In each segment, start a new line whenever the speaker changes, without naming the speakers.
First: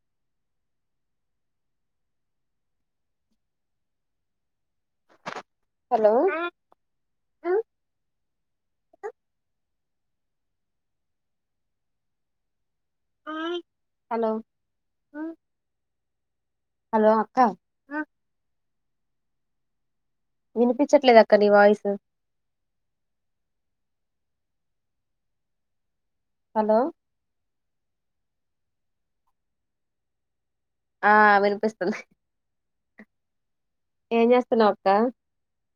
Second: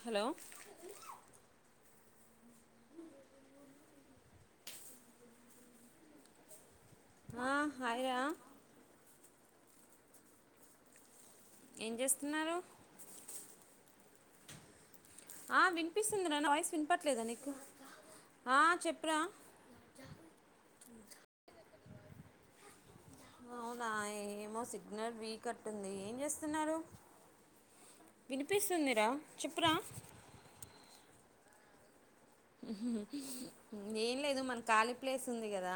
Hollow
hello
హా hi ఏం చేస్తున్నారు
హై హలో
ఆ వినిపిస్తుంది నా వాయిస్
హలో
వినిపట్లేదా
అక్క
నీకు ఆ చిప్ ప్రా
వినిపించట్లేదు అక్క నీ వాయిస్ పో
అవునా ఏమో సిగ్నల్ వికె కట్ అంటుంది ఏం చేస్తున్నారు
హలో
వినిపిస్తుందిరా చెప్పురా
ఆ వినిపిస్తుంది
మ్ ఏం లేదు మన
చేస్తున్నావ్ అక్క
ఖాళీ ప్లేస్ ఉంది కదా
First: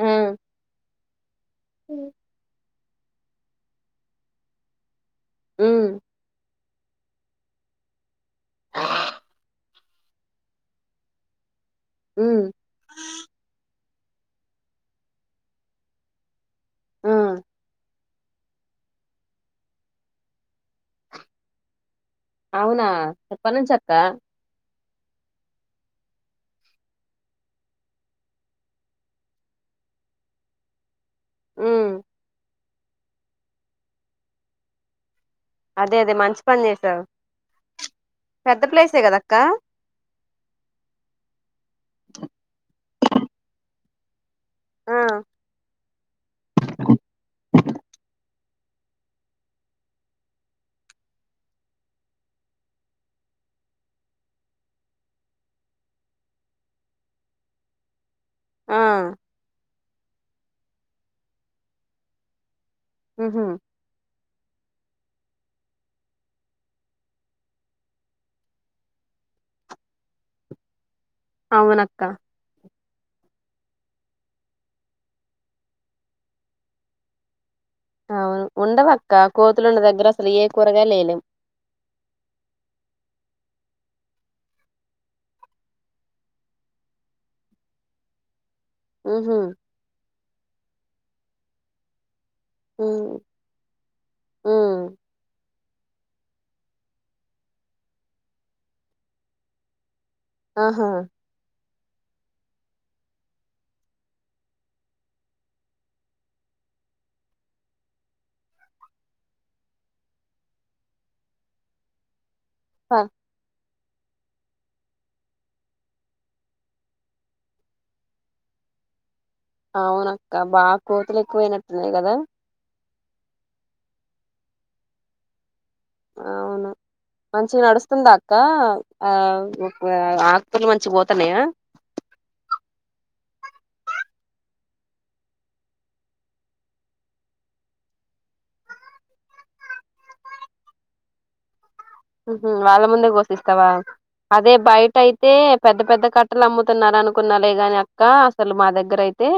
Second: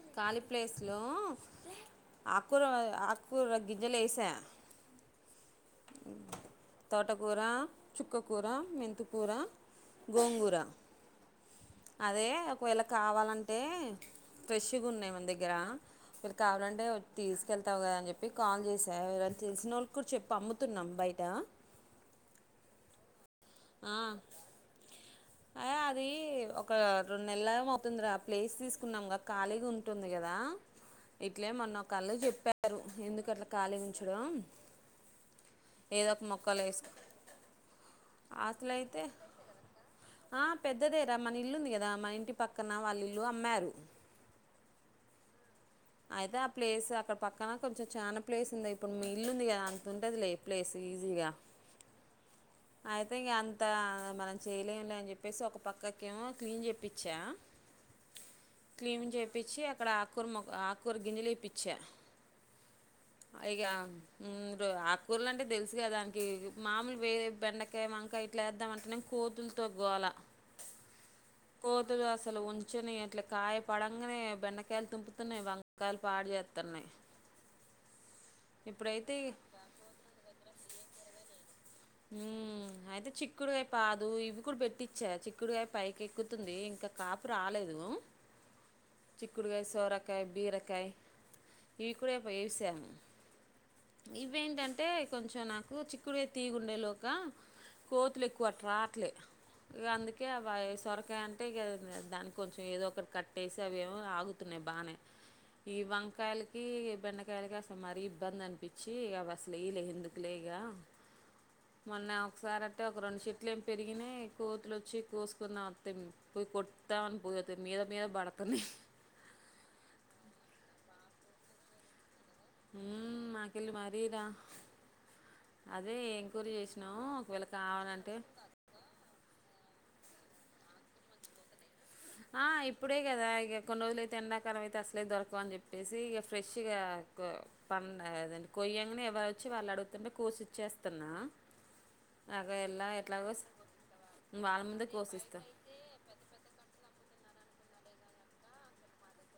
ఉమ్
కాలి ప్లేస్ లో ఆకుర ఆకుూ గింజలు వేసా
ఆ
తోటకూర చుక్కకూర మెంంతకూర గోంగూర అదే
ఉమ్
ఒకవేళ కావాలంటే ఫ్రెష్గా ఉన్నాయి మన దగ్గర కావాలంటే
ఆ,
తీసుకెళ్తావు కదా అని చెప్ నెన్ కాల్ చేసా ఎవర్ తెలిసినోళ్లకి చెప్ప పంమ్ముతున్నాం బయట
అవునా ఎప్పట్నుంచ్ అక్క
అ అది ఒక రెండు నెలలేమో అవుతుంది రా, ప్లేస్ తీసుకున్నాంగాద ఖాళీగా ఉంటుంది కదా. ఇట్లే మొన్న
ఉమ్
ఒక్కళ్ళు చెప్పారు పారు ఎందుకు అట్లా ఖాళీగా ఉంచడం
అదే
ఏదో
అదే
ఒక
మంచి
మొక్కలు
పని
వేసుకో
చేసావు పెద్ద ప్లేసే
అసలైతే
కదా అక్క
ఆ పెద్దదేరా మన ఇల్లు ఉంది కదా మా ఇంటి పక్కన వాళ్ళు లు అమ్మారు
ఆ
అయితే ఆ ప్లేస్ అక్కడ పక్కన కొంచెం చాలా ప్లేస్ ఉంది ఇప్పుడు మీ ఇల్లు ఉంది కదా అంతంటుందిలే ప్లేస్ ఈజీగా అయితే ఇంక అంత మనం చేయలేములే అని చెప్పేసి ఒక పక్కకేమో క్లీన్ చెప్పించా క్లీన్ చేపించి ఇక్కడ ఆకురు మోక్ ఆక్ కురు గినిలేపిచ్చా
ఉహు
ఇగ ఉమ్ ఆకుకూరలు అంటే తెలుసు కదానికి మామూలువే బెండకాయ వంకాయ ఇట్లా వేద్దామంటేనే కోతులతో గోలా
అవునక్క
కోతులు అసలు ఉన్ చున్నయ్ అట్లా కాయ పడంగానే బెండకాయలు తుంపుతున్నాయి వం కాయలు పాడుజేతున్నాయ్
అవును, ఉండవక్క కోతులున్న దగ్గర అసలు ఏ కూరగాయ ఏయలేం
ఉమ్ అయితే చిక్కుడుగాయ పాదు ఇవి కూడా పెట్టించా చిక్కుడుగాయ పైకి ఎక్కుతుంది ఇంకా కాపు రాలేదు
ఉహు
చిక్కుడుగాయ సోర కాయ బీరకాయ ఈ కూడా వేసాము
ఉమ్ ఉమ్
ఇవేంటంటే కొంచెం నాకు డుచక్కుడుకాయ తీగ ఉండే లోగా కోతు ఎక్కులే అటు రావట్లే ఇగ అందుక్ కె అవి
ఆహా
సొరకా అంటే ఇగ దానికి కొంచెం ఏదో ఒకటి కట్టేసి అవిమో ఆగుతున్నాయి బానే ఈ వంకాయలకి బెండకాయలకి అసలు మరీ ఇబ్బంది అనిపించి అవి అసలు ఏయ్యాలె ఎందుకులే ఇగా మొన్న సారంటే
ప
ఒక రెండు చెట్లిప్ పెరిగినై కోతులు వచ్చి కోసుకున్నాం అంతే మేము పోయి కొడతాం అని పోతే మీద మీద పడుతున్నాయి
అవున అక్క బాగా కోతులు ఎక్కువయినట్టున్నాయి కదా
ఉమ్ మాకెల్లి బాదేయదా. అదే ఎంక్వైరీ
అవును
చేసినాము ఒకవేళ
మంచిగా నడుస్తుందా
కావాలంటే.
అక్క ఆ ఆకుకూరలు మంచిగ పోతున్నాయా.
ఆహ్ ఇప్పుడే కదా ఇక కొన్ని రోజులుయితే ఎండాకాలం అయితే అసలే దొరకవు అని చెప్పేసి ఇక ఫ్రెష్గా కో పద కొయ్యంగానే ఎవరు వచ్చి వాళ్ళు అడుగుతుంటే కోసి ఇచ్చేస్తున్నా.
ఉమ్
నాకు
వాళ్ళ
ఎలా
ముందే
ఎట్లాగో స-
కోసిస్తావా అదే
వాళ్ళ ముందే
బయట అయితే
కోసిస్తా
పెద్ద పెద్ద కట్టలు అమ్ముతున్నారు అనుకు కున్నాలే గాని అక్క అసలు మా దగ్గర అయితే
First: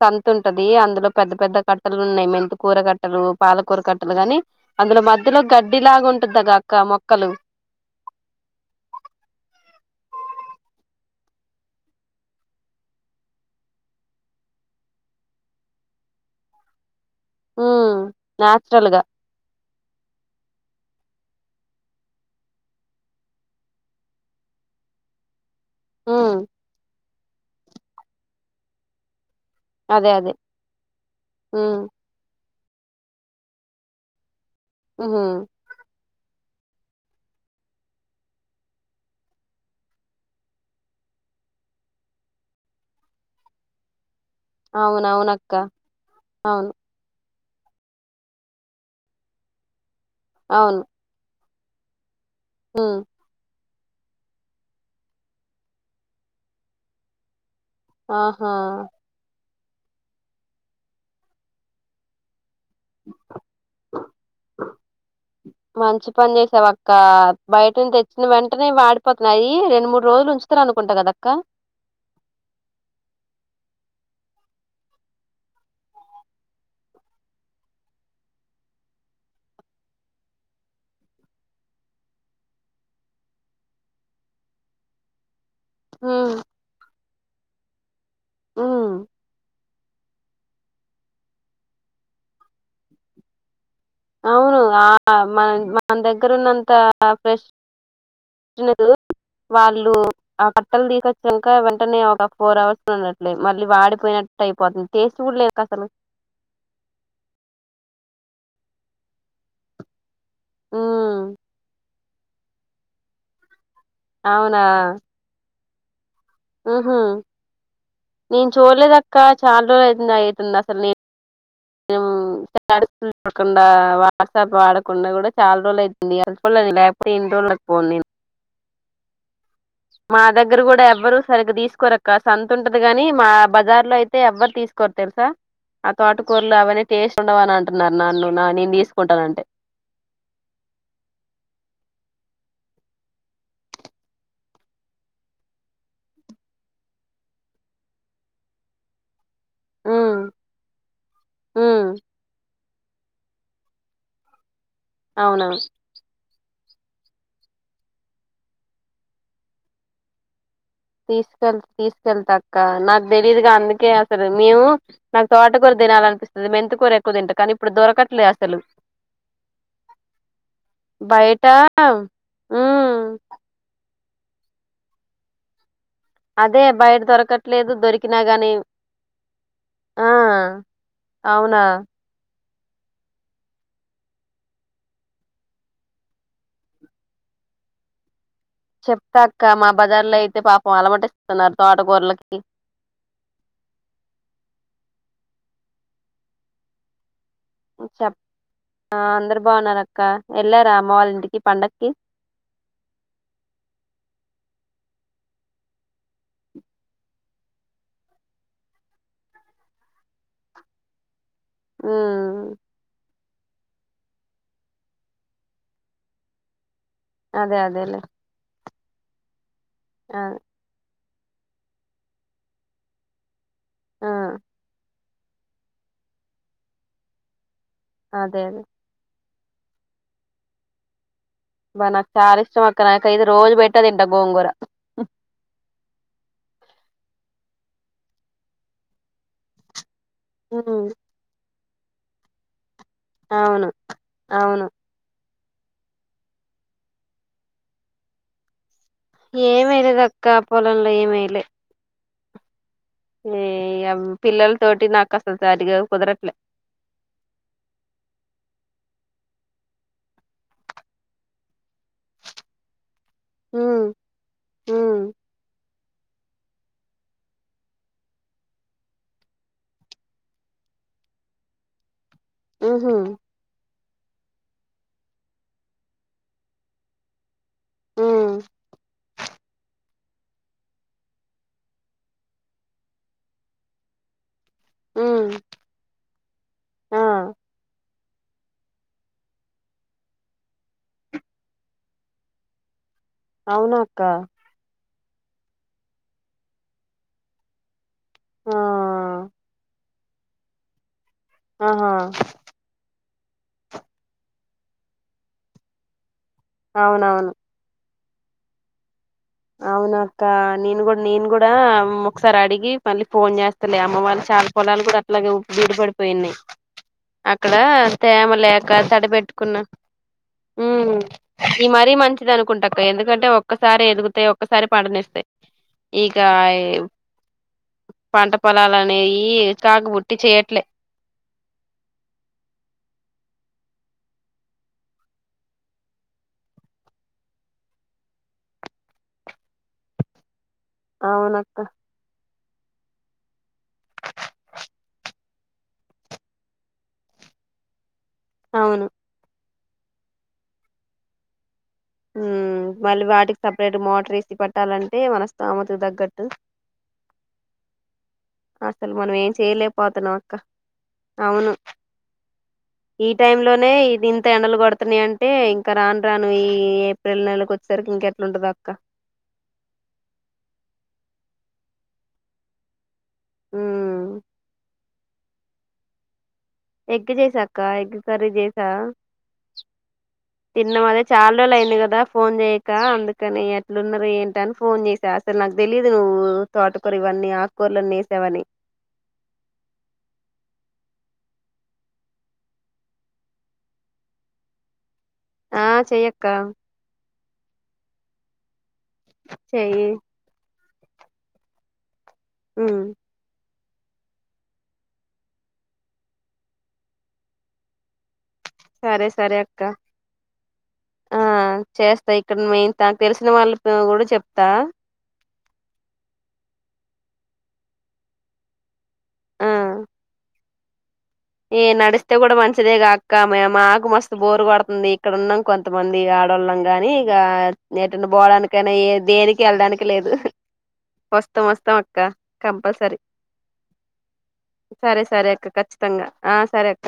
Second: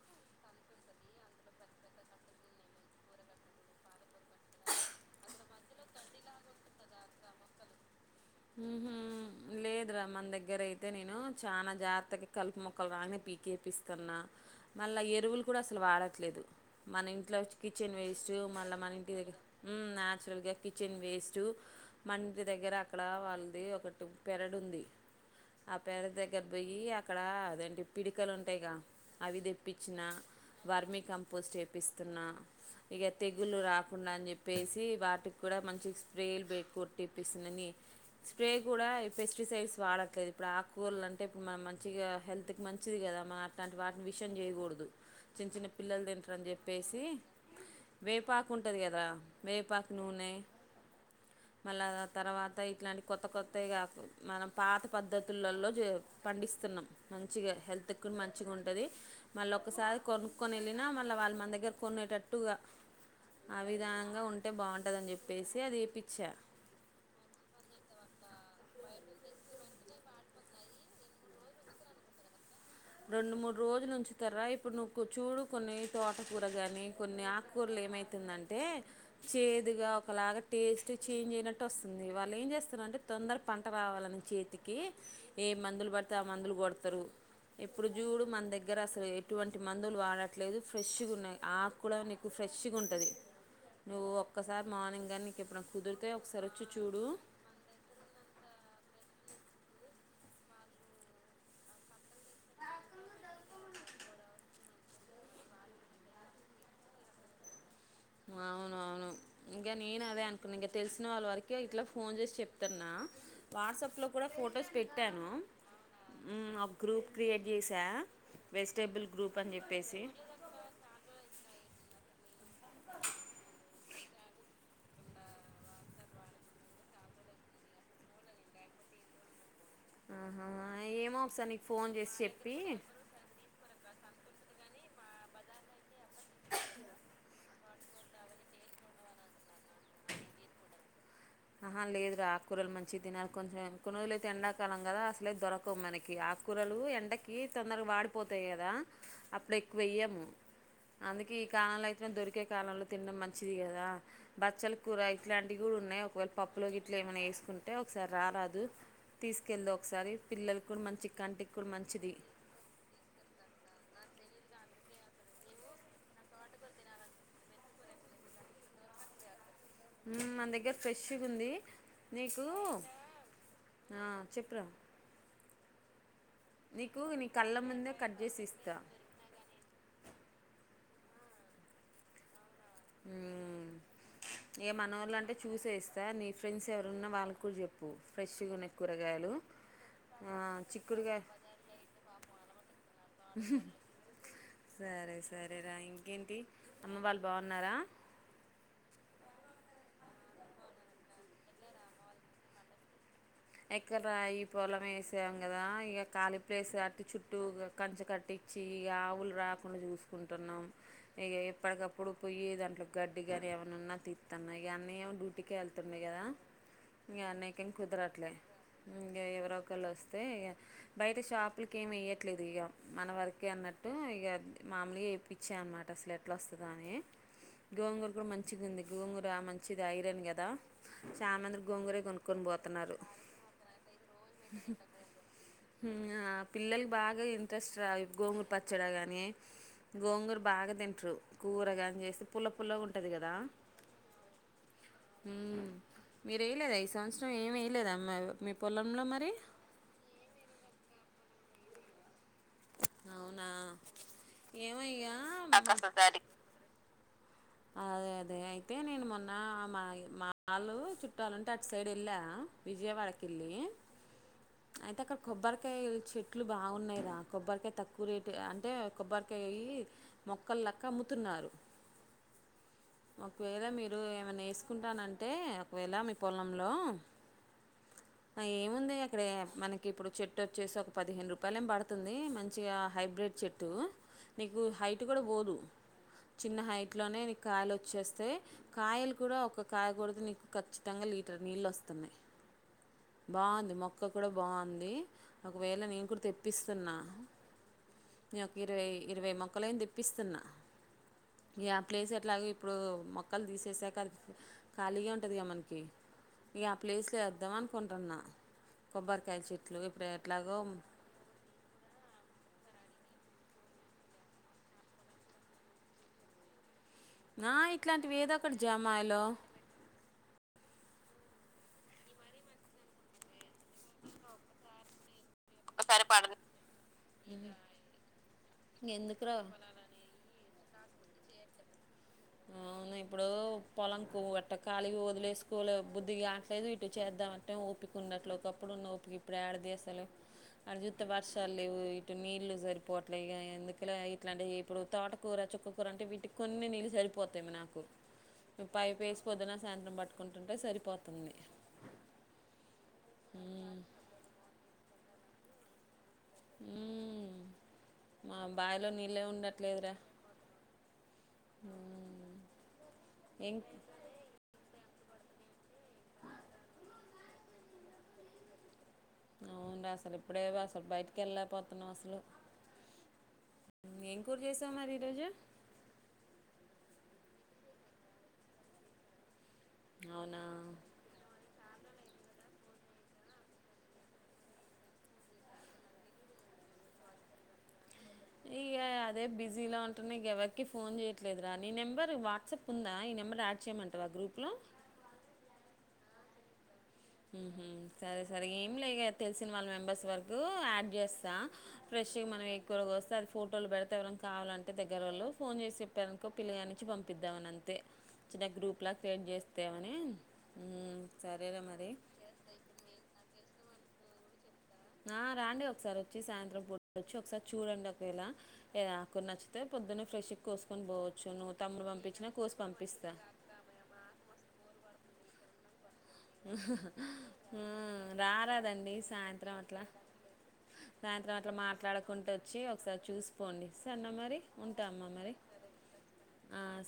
సంత ఉంటది అందులో పెద్ద పెద్ద కట్టలు ఉన్నాయి. మెంతికూర కట్టలు, పాలకూర కట్టలు గాని అందులో మధ్యలో గడ్డిలాగా ఉంటుంది అక్క మొ కలు
ఉమ్మ్ లేదురా మన దగ్గర అయితే నేను చాలా జాగ్రత్తకి కలుపు మొక్కలు రాంగ్న పీకేపిస్తున్నా మళ్ళా ఎరువులు కూడా అసలు వాడట్లేదు. మన ఇంట్లోచ్చే
ఉమ్
కిచెన్ వేస్ట్ మళ్ళా
నాచురల్
మన
గా
ఇంటి దగ్గర ఉమ్ న్యాచురల్గా కిచెన్ వేస్ట్. చు మన ఇంటి దగ్గర. అక్కడ వాళ్ళది ఒకటి పెరడ్ ఉంది. ఆ పేరడు
ఉమ్
దగ్గర పోయి ఆహ్. ఇక్కడ అదేంటి పిడకలు ఉంటాయిగా అవిదె. ఇప్పించిన
అదే అదే
వర్మీ కంపోస్ట్
ఉమ్
వేపిస్తున్నా. ఇక తెగులు రాకుండా అని చెప్పి. వేసి
ఉహు
వాటికి కూడా మంచి స్ప్రేలు. బైక్ కొట్టిపిస్తున్నాని. స్ప్రే కూడా ఈ పెస్టిసైడ్స్ వాడట్లేదు ఇప్పుడు ఆకూరలు అంటే ఇప్పుడు మనం మంచిగా హెల్త్ కి మంచిది కదా మన అట్లాంటి వాటిని. షన్ చేయకూడదు. చిన్న
అవునవునక్క
చిన్న
అవును
పిల్లలు
అక్క
తింటారని
అవును
చెప్పేసి. వేపాకు ఉంటది కదా వేపాకు. నూనె.
అవును
మళ్ళా ఆ తర్వాత.
ఉమ్
ఇలాంటి కొత్త కొత్త. కొత్తగా మనం పాత పద్ధతులలో పండిస్తున్నాం మంచిగా. హెల్త్ కూడా
ఆహా
మంచిగుంటది. మళ్ళీ ఒకసారి కొనుక్కొని వెళ్ళినా మళ్ళీ వాళ్ళు మన దగ్గర కొనేటట్టుగా. ఆ విధాంగా ఉంటే బాగుంటుందని చెప్పేసి అది
మంచి
ఎపించ.
పని చేసావు అక్క బయటని తెచ్చిన వెంటనే వాడిపోతున్నాయి. అవి రెండు మూడు రోజులు ఉంచుతారనుకుంటా కదక్క.
రెండు మూడు రోజులు ఉంచుతార ఇప్పుడు నువ్వు చూడు కొన్ని తోటకూర కాగానీ కొన్ని ఆకుకూరలు ఏమైతుందంటే చేదుగా ఒకలాగా టేస్ట్ చేంజ్ అయినట్టు వస్తుంది. వాళ్ళు ఏం చేస్తారంటే తొందర పంట రావాలని చేతికి. ఏ మందులు పడితే ఆ
ఉమ్
మందులు కొడతారు. ఇప్పుడు. ఇప్పుడు మన దగ్గర
ఉమ్
అసలు ఎటువంటి మంద్. మందులు వాడట్లేదు ఫ్రెష్గా ఉన్నాయి. ఆకు కూడా నీకు ఫ్రెష్గా ఉంటది.
అవును ఆ మన మన
కుదిరితే ఒకసారి వచ్చి
దగ్గరున్నంత
చూడు
ఫ్రెష్. వాళ్ళు ఆ కట్టలు తీసుకొచ్చినంక వెంటనే ఒక ఫోర్ అవర్స్ లో ఉండట్లేదు. మళ్ళీ వాడిపోయినట్టు అయిపోతుంది టేస్ట్ కూడా లేదక్క అసలు.
అవును అవును ఇంకా నేను అదే అను. [unintelligible] ఇంక తెలిసిన
ఉమ్
వాళ్ళ వరకే ఇట్లా ఫోన్ చేసి చెప్తన్నా వాట్సాప్లో కూడా ఫొటోస్ పెట్టాను హ్మ్. ఒక
ఉహూ
గ్రూప్ క్రియేట్ చేసా.
నేను
వెజిటేబుల్
చూడలేదక్క
గ్రూప్ అని
చాలా రోజులు
చెప్పేసి.
ఐతుంది అ ఐతుంది అసలు నేను స్టేటస్ లు చూడకుండా వాట్సాప్ వాడకుండా కూడా చాలా రోజులైతుంది ఎలేని లేకపోతే ఎన్ని రోజులకి పోను నేను మా
ఆహా!
దగ్గర కూడా ఎవ్వరు
ఏమో ఒకసారి
సరిగ్గా
నీకు ఫోన్
తీసుకోరక్క
చేసి
సంత
చెప్పి
ఉంటది కాని మా బజార్ లో అయితే ఎవ్వరు తీస్ కూర తెలుసా ఆ తోటకూరలు అవన్నీ టేస్ట్ ఉండవు అనంటున్నారు నన్ను నా నేను తీసుకుంటానంటే
ఆహా లేదురా ఆకుకూరలు మంచిగా తినాలి కొంచెం కొన్ని రోజులుయితే ఎండాకాలం కదా అసలైతే దొరకవు మనకి ఆక్కూరలు ఎండకి తొందరగా వాడిపోతాయి కదా అప్పుడు ఎక్కువ
ఉమ్
ఎయ్యాము అందుకే ఈ
ఉమ్
కాలంలో అయితే దొరికే కాలంలో తినడం మంచిది కదా బచ్చలు కూర ఇట్లాంటివి
అవునవును
కూడా ఉన్నాయి ఒకవేళ పప్పులో గట్లా ఏమైనా వేసుకుంటే ఒకసారి రారాదు తీసుకెళ్దువ్ ఒకసారి పిల్లలకి
తీసుకెళ్ తీసుకెళ్తా అక్క నాకు తెలీదుగా అందుకే తరు మేము నాకు తోట కూర తినాలనిపిస్తది మెంతి కూర ఎక్కువ తింటా కానీ ఇప్పుడు దొరకట్లే అసలు
మ్ మన దగ్గర ఫ్రెష్
బయట
గుంది నీకు
ఉమ్
ఆ చెప్పురా
అదే బయట
నీకు నీ కళ్ళ
దొరకట్లేదు
ముందే కట్
దొరికినా
చేసి
గానీ
ఇస్తా
ఆ అవునా
మ్ ఏ మనోళ్ళంటే చూసే ఇస్తా నీ ఫ్రెండ్స్ ఎవరున్నా వాళ్ళకి కూడా చెప్పు ఫ్రెష్గా ఉన్న
చెప్తా
కూరగాయలు
అక్క మా బజార్ లో
ఆ,
అయితే పాపం
చిక్కుడుకాయ
అలమటిస్తున్నారు తోటకూరలకి
సరే సరేరా ఇంకేంటి అమ్మ వాళ్ళు బాగున్నారా
చెప్ ఆ అందరు బావున్నారక్క వెళ్ళారా అమ్మ వాళ్ళ ఇంటికి పండక్కి
ఎక్కడరా ఈ పొలం వేసాం కదా ఇక ఖాలీ ప్లేస్ కట్టి చుట్టూ కంచె కట్టిచ్చి ఇగ ఆవులు రాకుండా చూసుకుంటున్నాం ఇక ఎప్పటికప్పుడు
ఉమ్
పొయ్య దాంట్లో గడ్ [unintelligible] గని ఏమైనున్నా తీత్తున్నా ఇగ అన్నియ్య ఏమో డ్యూటీకి వెళ్తుండే కదా ఇగ అన్నయ్య
అదే
కేం
అదేలే
కుదరట్లే ఇంక ఎవరో కల్లోస్తే
ఆ
ఇగ బయట షాపులకేం ఎయ్యట్లేదు ఇక మన వర కే అన్నట్టు
ఆ
ఇగ మామూలుగా [unintelligible] ఇచ్చా అనమాట అసలు ఎట్లా వస్తదో అని గోంగూర కూడా
అదే అదే
మంచిగుంది గోంగూర బా మంచిది ఐరన్ కదా చాన మంది
బా
గోంగురే
నాకు చాలా
కొనుక్కొని
ఇష్టం అక్క
పోతున్నారు
నాకైతే రోజు పెట్టే తింటా గోంగూర
పిల్లలు బాగా ఇంట్రెస్ట్ గోంగుర పచ్చడా గాని గోంగూర బాగా
ఉమ్
తింట్రు ఊరగాయని చేసి పుల్ల పుల్లగా ఉంటుంది
అవును అవును
మీరేయలేద ఈ సంవత్సరం ఏమి వెయలేద అమ్మా
ఏమేయ్యలేదు అక్క పొలంలో ఏమేయ లే
అవునా
ఏ పిల్లల
ఏమో
తోటి
ఇక
నాకు అసలు
మా
సారిగా
ఒక్కసారి
కుదరట్లే
అదే అదే అయితే నేను మొన్న మా మాలు చుట్టాలంటే అటు సైడ్ వెళ్ళా విజయవాడకి
ఉమ్
అయితే
ఉమ్
అక్కడ కొబ్బ కొబ్బరికాయ చెట్లు బాగున్నాయి రా కొబ్బరికాయ తక్కువ రేటు అంటే కొబ్బరికాయ అయి మొక్కల లక్క అమ్ముతున్నారు
ఉహు
ఒకవేళ మీర్ ఏమైన్నా వేసుకుంటానంటే ఒకవేళ మీ పొలంలో
ఉమ్
అ ఏం ఉంది ఇక్కడే మనకి ఇప్పుడు చెట్టు వచ్చేసి ఒక పదిహేను రూపాయలేం పడుతది మంచిగా హైబ్రిడ్ చెట్టు నీకు హైట్ కూడా
ఉమ్
పోదు చిన్న హైట్
ఆ
కాయలు వచ్చేస్తయి కాయలు కూడా ఒక కాయకొడితే నీకు ఖచ్చితంగా లీటర్ నీళ్ళు వస్తున్నయి బాగుంది
అవునక్క
మొక్క కూడా బాగుంది ఒకవేళ నేను కూడా తెప్పిస్తున్నా నాకు
ఆ
ఇరవై ఇరవై మొక్కలయింది పిస్తున్నా ఇగ ఆ
ఆహా
ప్లేస్ ఎట్లాగు ఇప్పుడు మొ క్కలు తీసేసాక అది ఖాళీగా ఉంటది గా మనకి ఇగ ఆ ప్లేస్ లో వేద్దాం అనుకు న్ టున్న
అవున అక్క నేను కూడా నేను కూడా ఒకసారి అడిగి మళ్ళీ ఫోన్ చేస్తలే అమ్మ వాళ్ళ చాల పొలాలు కూడా అట్లా బీడు పడిపోయిఉన్నాయి అక్కడ
ఆ ఇట్లాంటివి
తేమ
ఏదో ఒకటి
లేక
జామాయిలో
తడిబెట్టుకున్నా హు ఇది మరీ మంచిది అనుకుంటాక్క ఎందుకంటే ఒక్కసారే ఎదుగు తే ఒక్కసారే పంటనిస్తాయి ఇక
సరిపడదు
పంట పొలాలనే
ఎందుకురా
చికాగుబుట్టి చేయట్లే
అవును ఇప్పుడు పొలంకువట్ట కాలి వదిలేసుకలే బుద్ధిగా కావట్లేదు ఇటు చేద్దాంమంటే ఓపిక ఉండట్లే ఒకప్పుడు ఉన్న ఓపిక ఇప్పుడు ఏడదసలు అటు చూస్తే వర్షాలు
అవునక్క
లేవు ఇటు నీళ్ళు సరిపోవట్లే ఇక ఎందుకలా ఇలాంటి ఇప్పుడు తోటకూర చుక్కకూర అంట వటికి కొన్ని నీళ్ళు సరిపో పోతేమ నాకు
అవును
పైపేసిపోదన సాయంత్రం పట్టుకుంటుంటే సరిపోతుంది
హ మళ్ళీ వాటికి
ఉమ్,
సపరేట్ మోటర్ ఏసి పెట్టాలంటే ఇ మన స్థోమత తగ్గట్టు
అ
అసలు మనం ఏం చేయలేపోతున్నాం అక్క అవును
ఉమ్.
ఈ
ఇంక్
టైంలోనే ఇది ఇంత ఎండలు కొడుత అతని అంటే ఇంకా రాను రాను ఈ ఏప్రిల్ నెల వచ్చేసరికి ఇంకెట్లాంటంద అక్క
అవును అసలు ఇప్పుడే అసలు బయటికి వెళ్ళలేకపోతున్నాం అసలు
ఉమ్
ఏం కూర చేసావ్ మరి టజ
ఎగ్ చేసాక్క ఎగ్ కర్రీ చేసా
అవునా
తిన్న అదే చాల రోజుల అయింది కదా ఫోన్ చేయక్క అందుకని ఎట్లున్నారు ఏంట అని ఫోన్ చేసి అసలు నాకు తెలిదు నువ్వు తోటకూర ఇవన్నీ ఆకుకూరలు అన్నీ
ఇక అదే బిజీలా ఉంటుందిక ఎవరికి ఫోన్ చే ట్లేదురా నీ నెంబర్ వాట్సాప్ ఉందా ఈ నెంబర్ యాడ్ చేయమంటావా గ్రూప్లో
చెయక్క
సరే సరే లే తెలిసిన వాళ్ళ
చెయ్యి
మెంబర్స్ వరకు గెస్ ఆ ఫ్రెష్గా మనం
ఉమ్
ఎక్వగా వస్త అది ఫ ఫటోలు పెడితే ఎవరం కావాలంటే దగ్గర వాళ్ళు ఫోన్ చేసి చెప్పారనుకో పిల్లిగానించి పంపిద్దామ అనింతే చి చిన్న గ్రూప్లా
సరే
క్రిట్
సరే అక్క
చేస్తేమని
ఆ
సరేరా మరి
చేస్తా ఇక్కడ మేయిన్ నాకు తెలిసిన వాళ్ళు కూడా చెప్తా
ఆ రండి ఒకసారి వచ్చి సాయంత్రం పూ వచ్చి ఒకసారి చూడండి ఒకవేళ ఏదకు నచ్చితే
ఆ
పొద్దునే ఫ్రెష్ కోసుకొని పోవచ్చు నువ్వు
ఏ
తమ్ముడు
నడిస్తే
పంపించినా
కూడా
కోసి
మంచిదేగా
పంపిస్తా
అక్క మా మాకు మస్తు బోరు పడుతుంది ఇక్కడన్నా కొంత ఎటన్నా పోవడానికైనా ఏ
రాదండి
దేనికి
సాయంత్రం అట్లా
వెళ్ళడానికి లేదు
సాయంత్రం
వస్తాం
అట్లా
వస్తాం అక్క
మాట్లాడుకుంటూ వచ్చి
కంపల్సరీ
ఒకసారి చూసిపోండి సన్న మరి ఉంటా అమ్మ మరి
మొత్తంగా ఆ సరే అక్క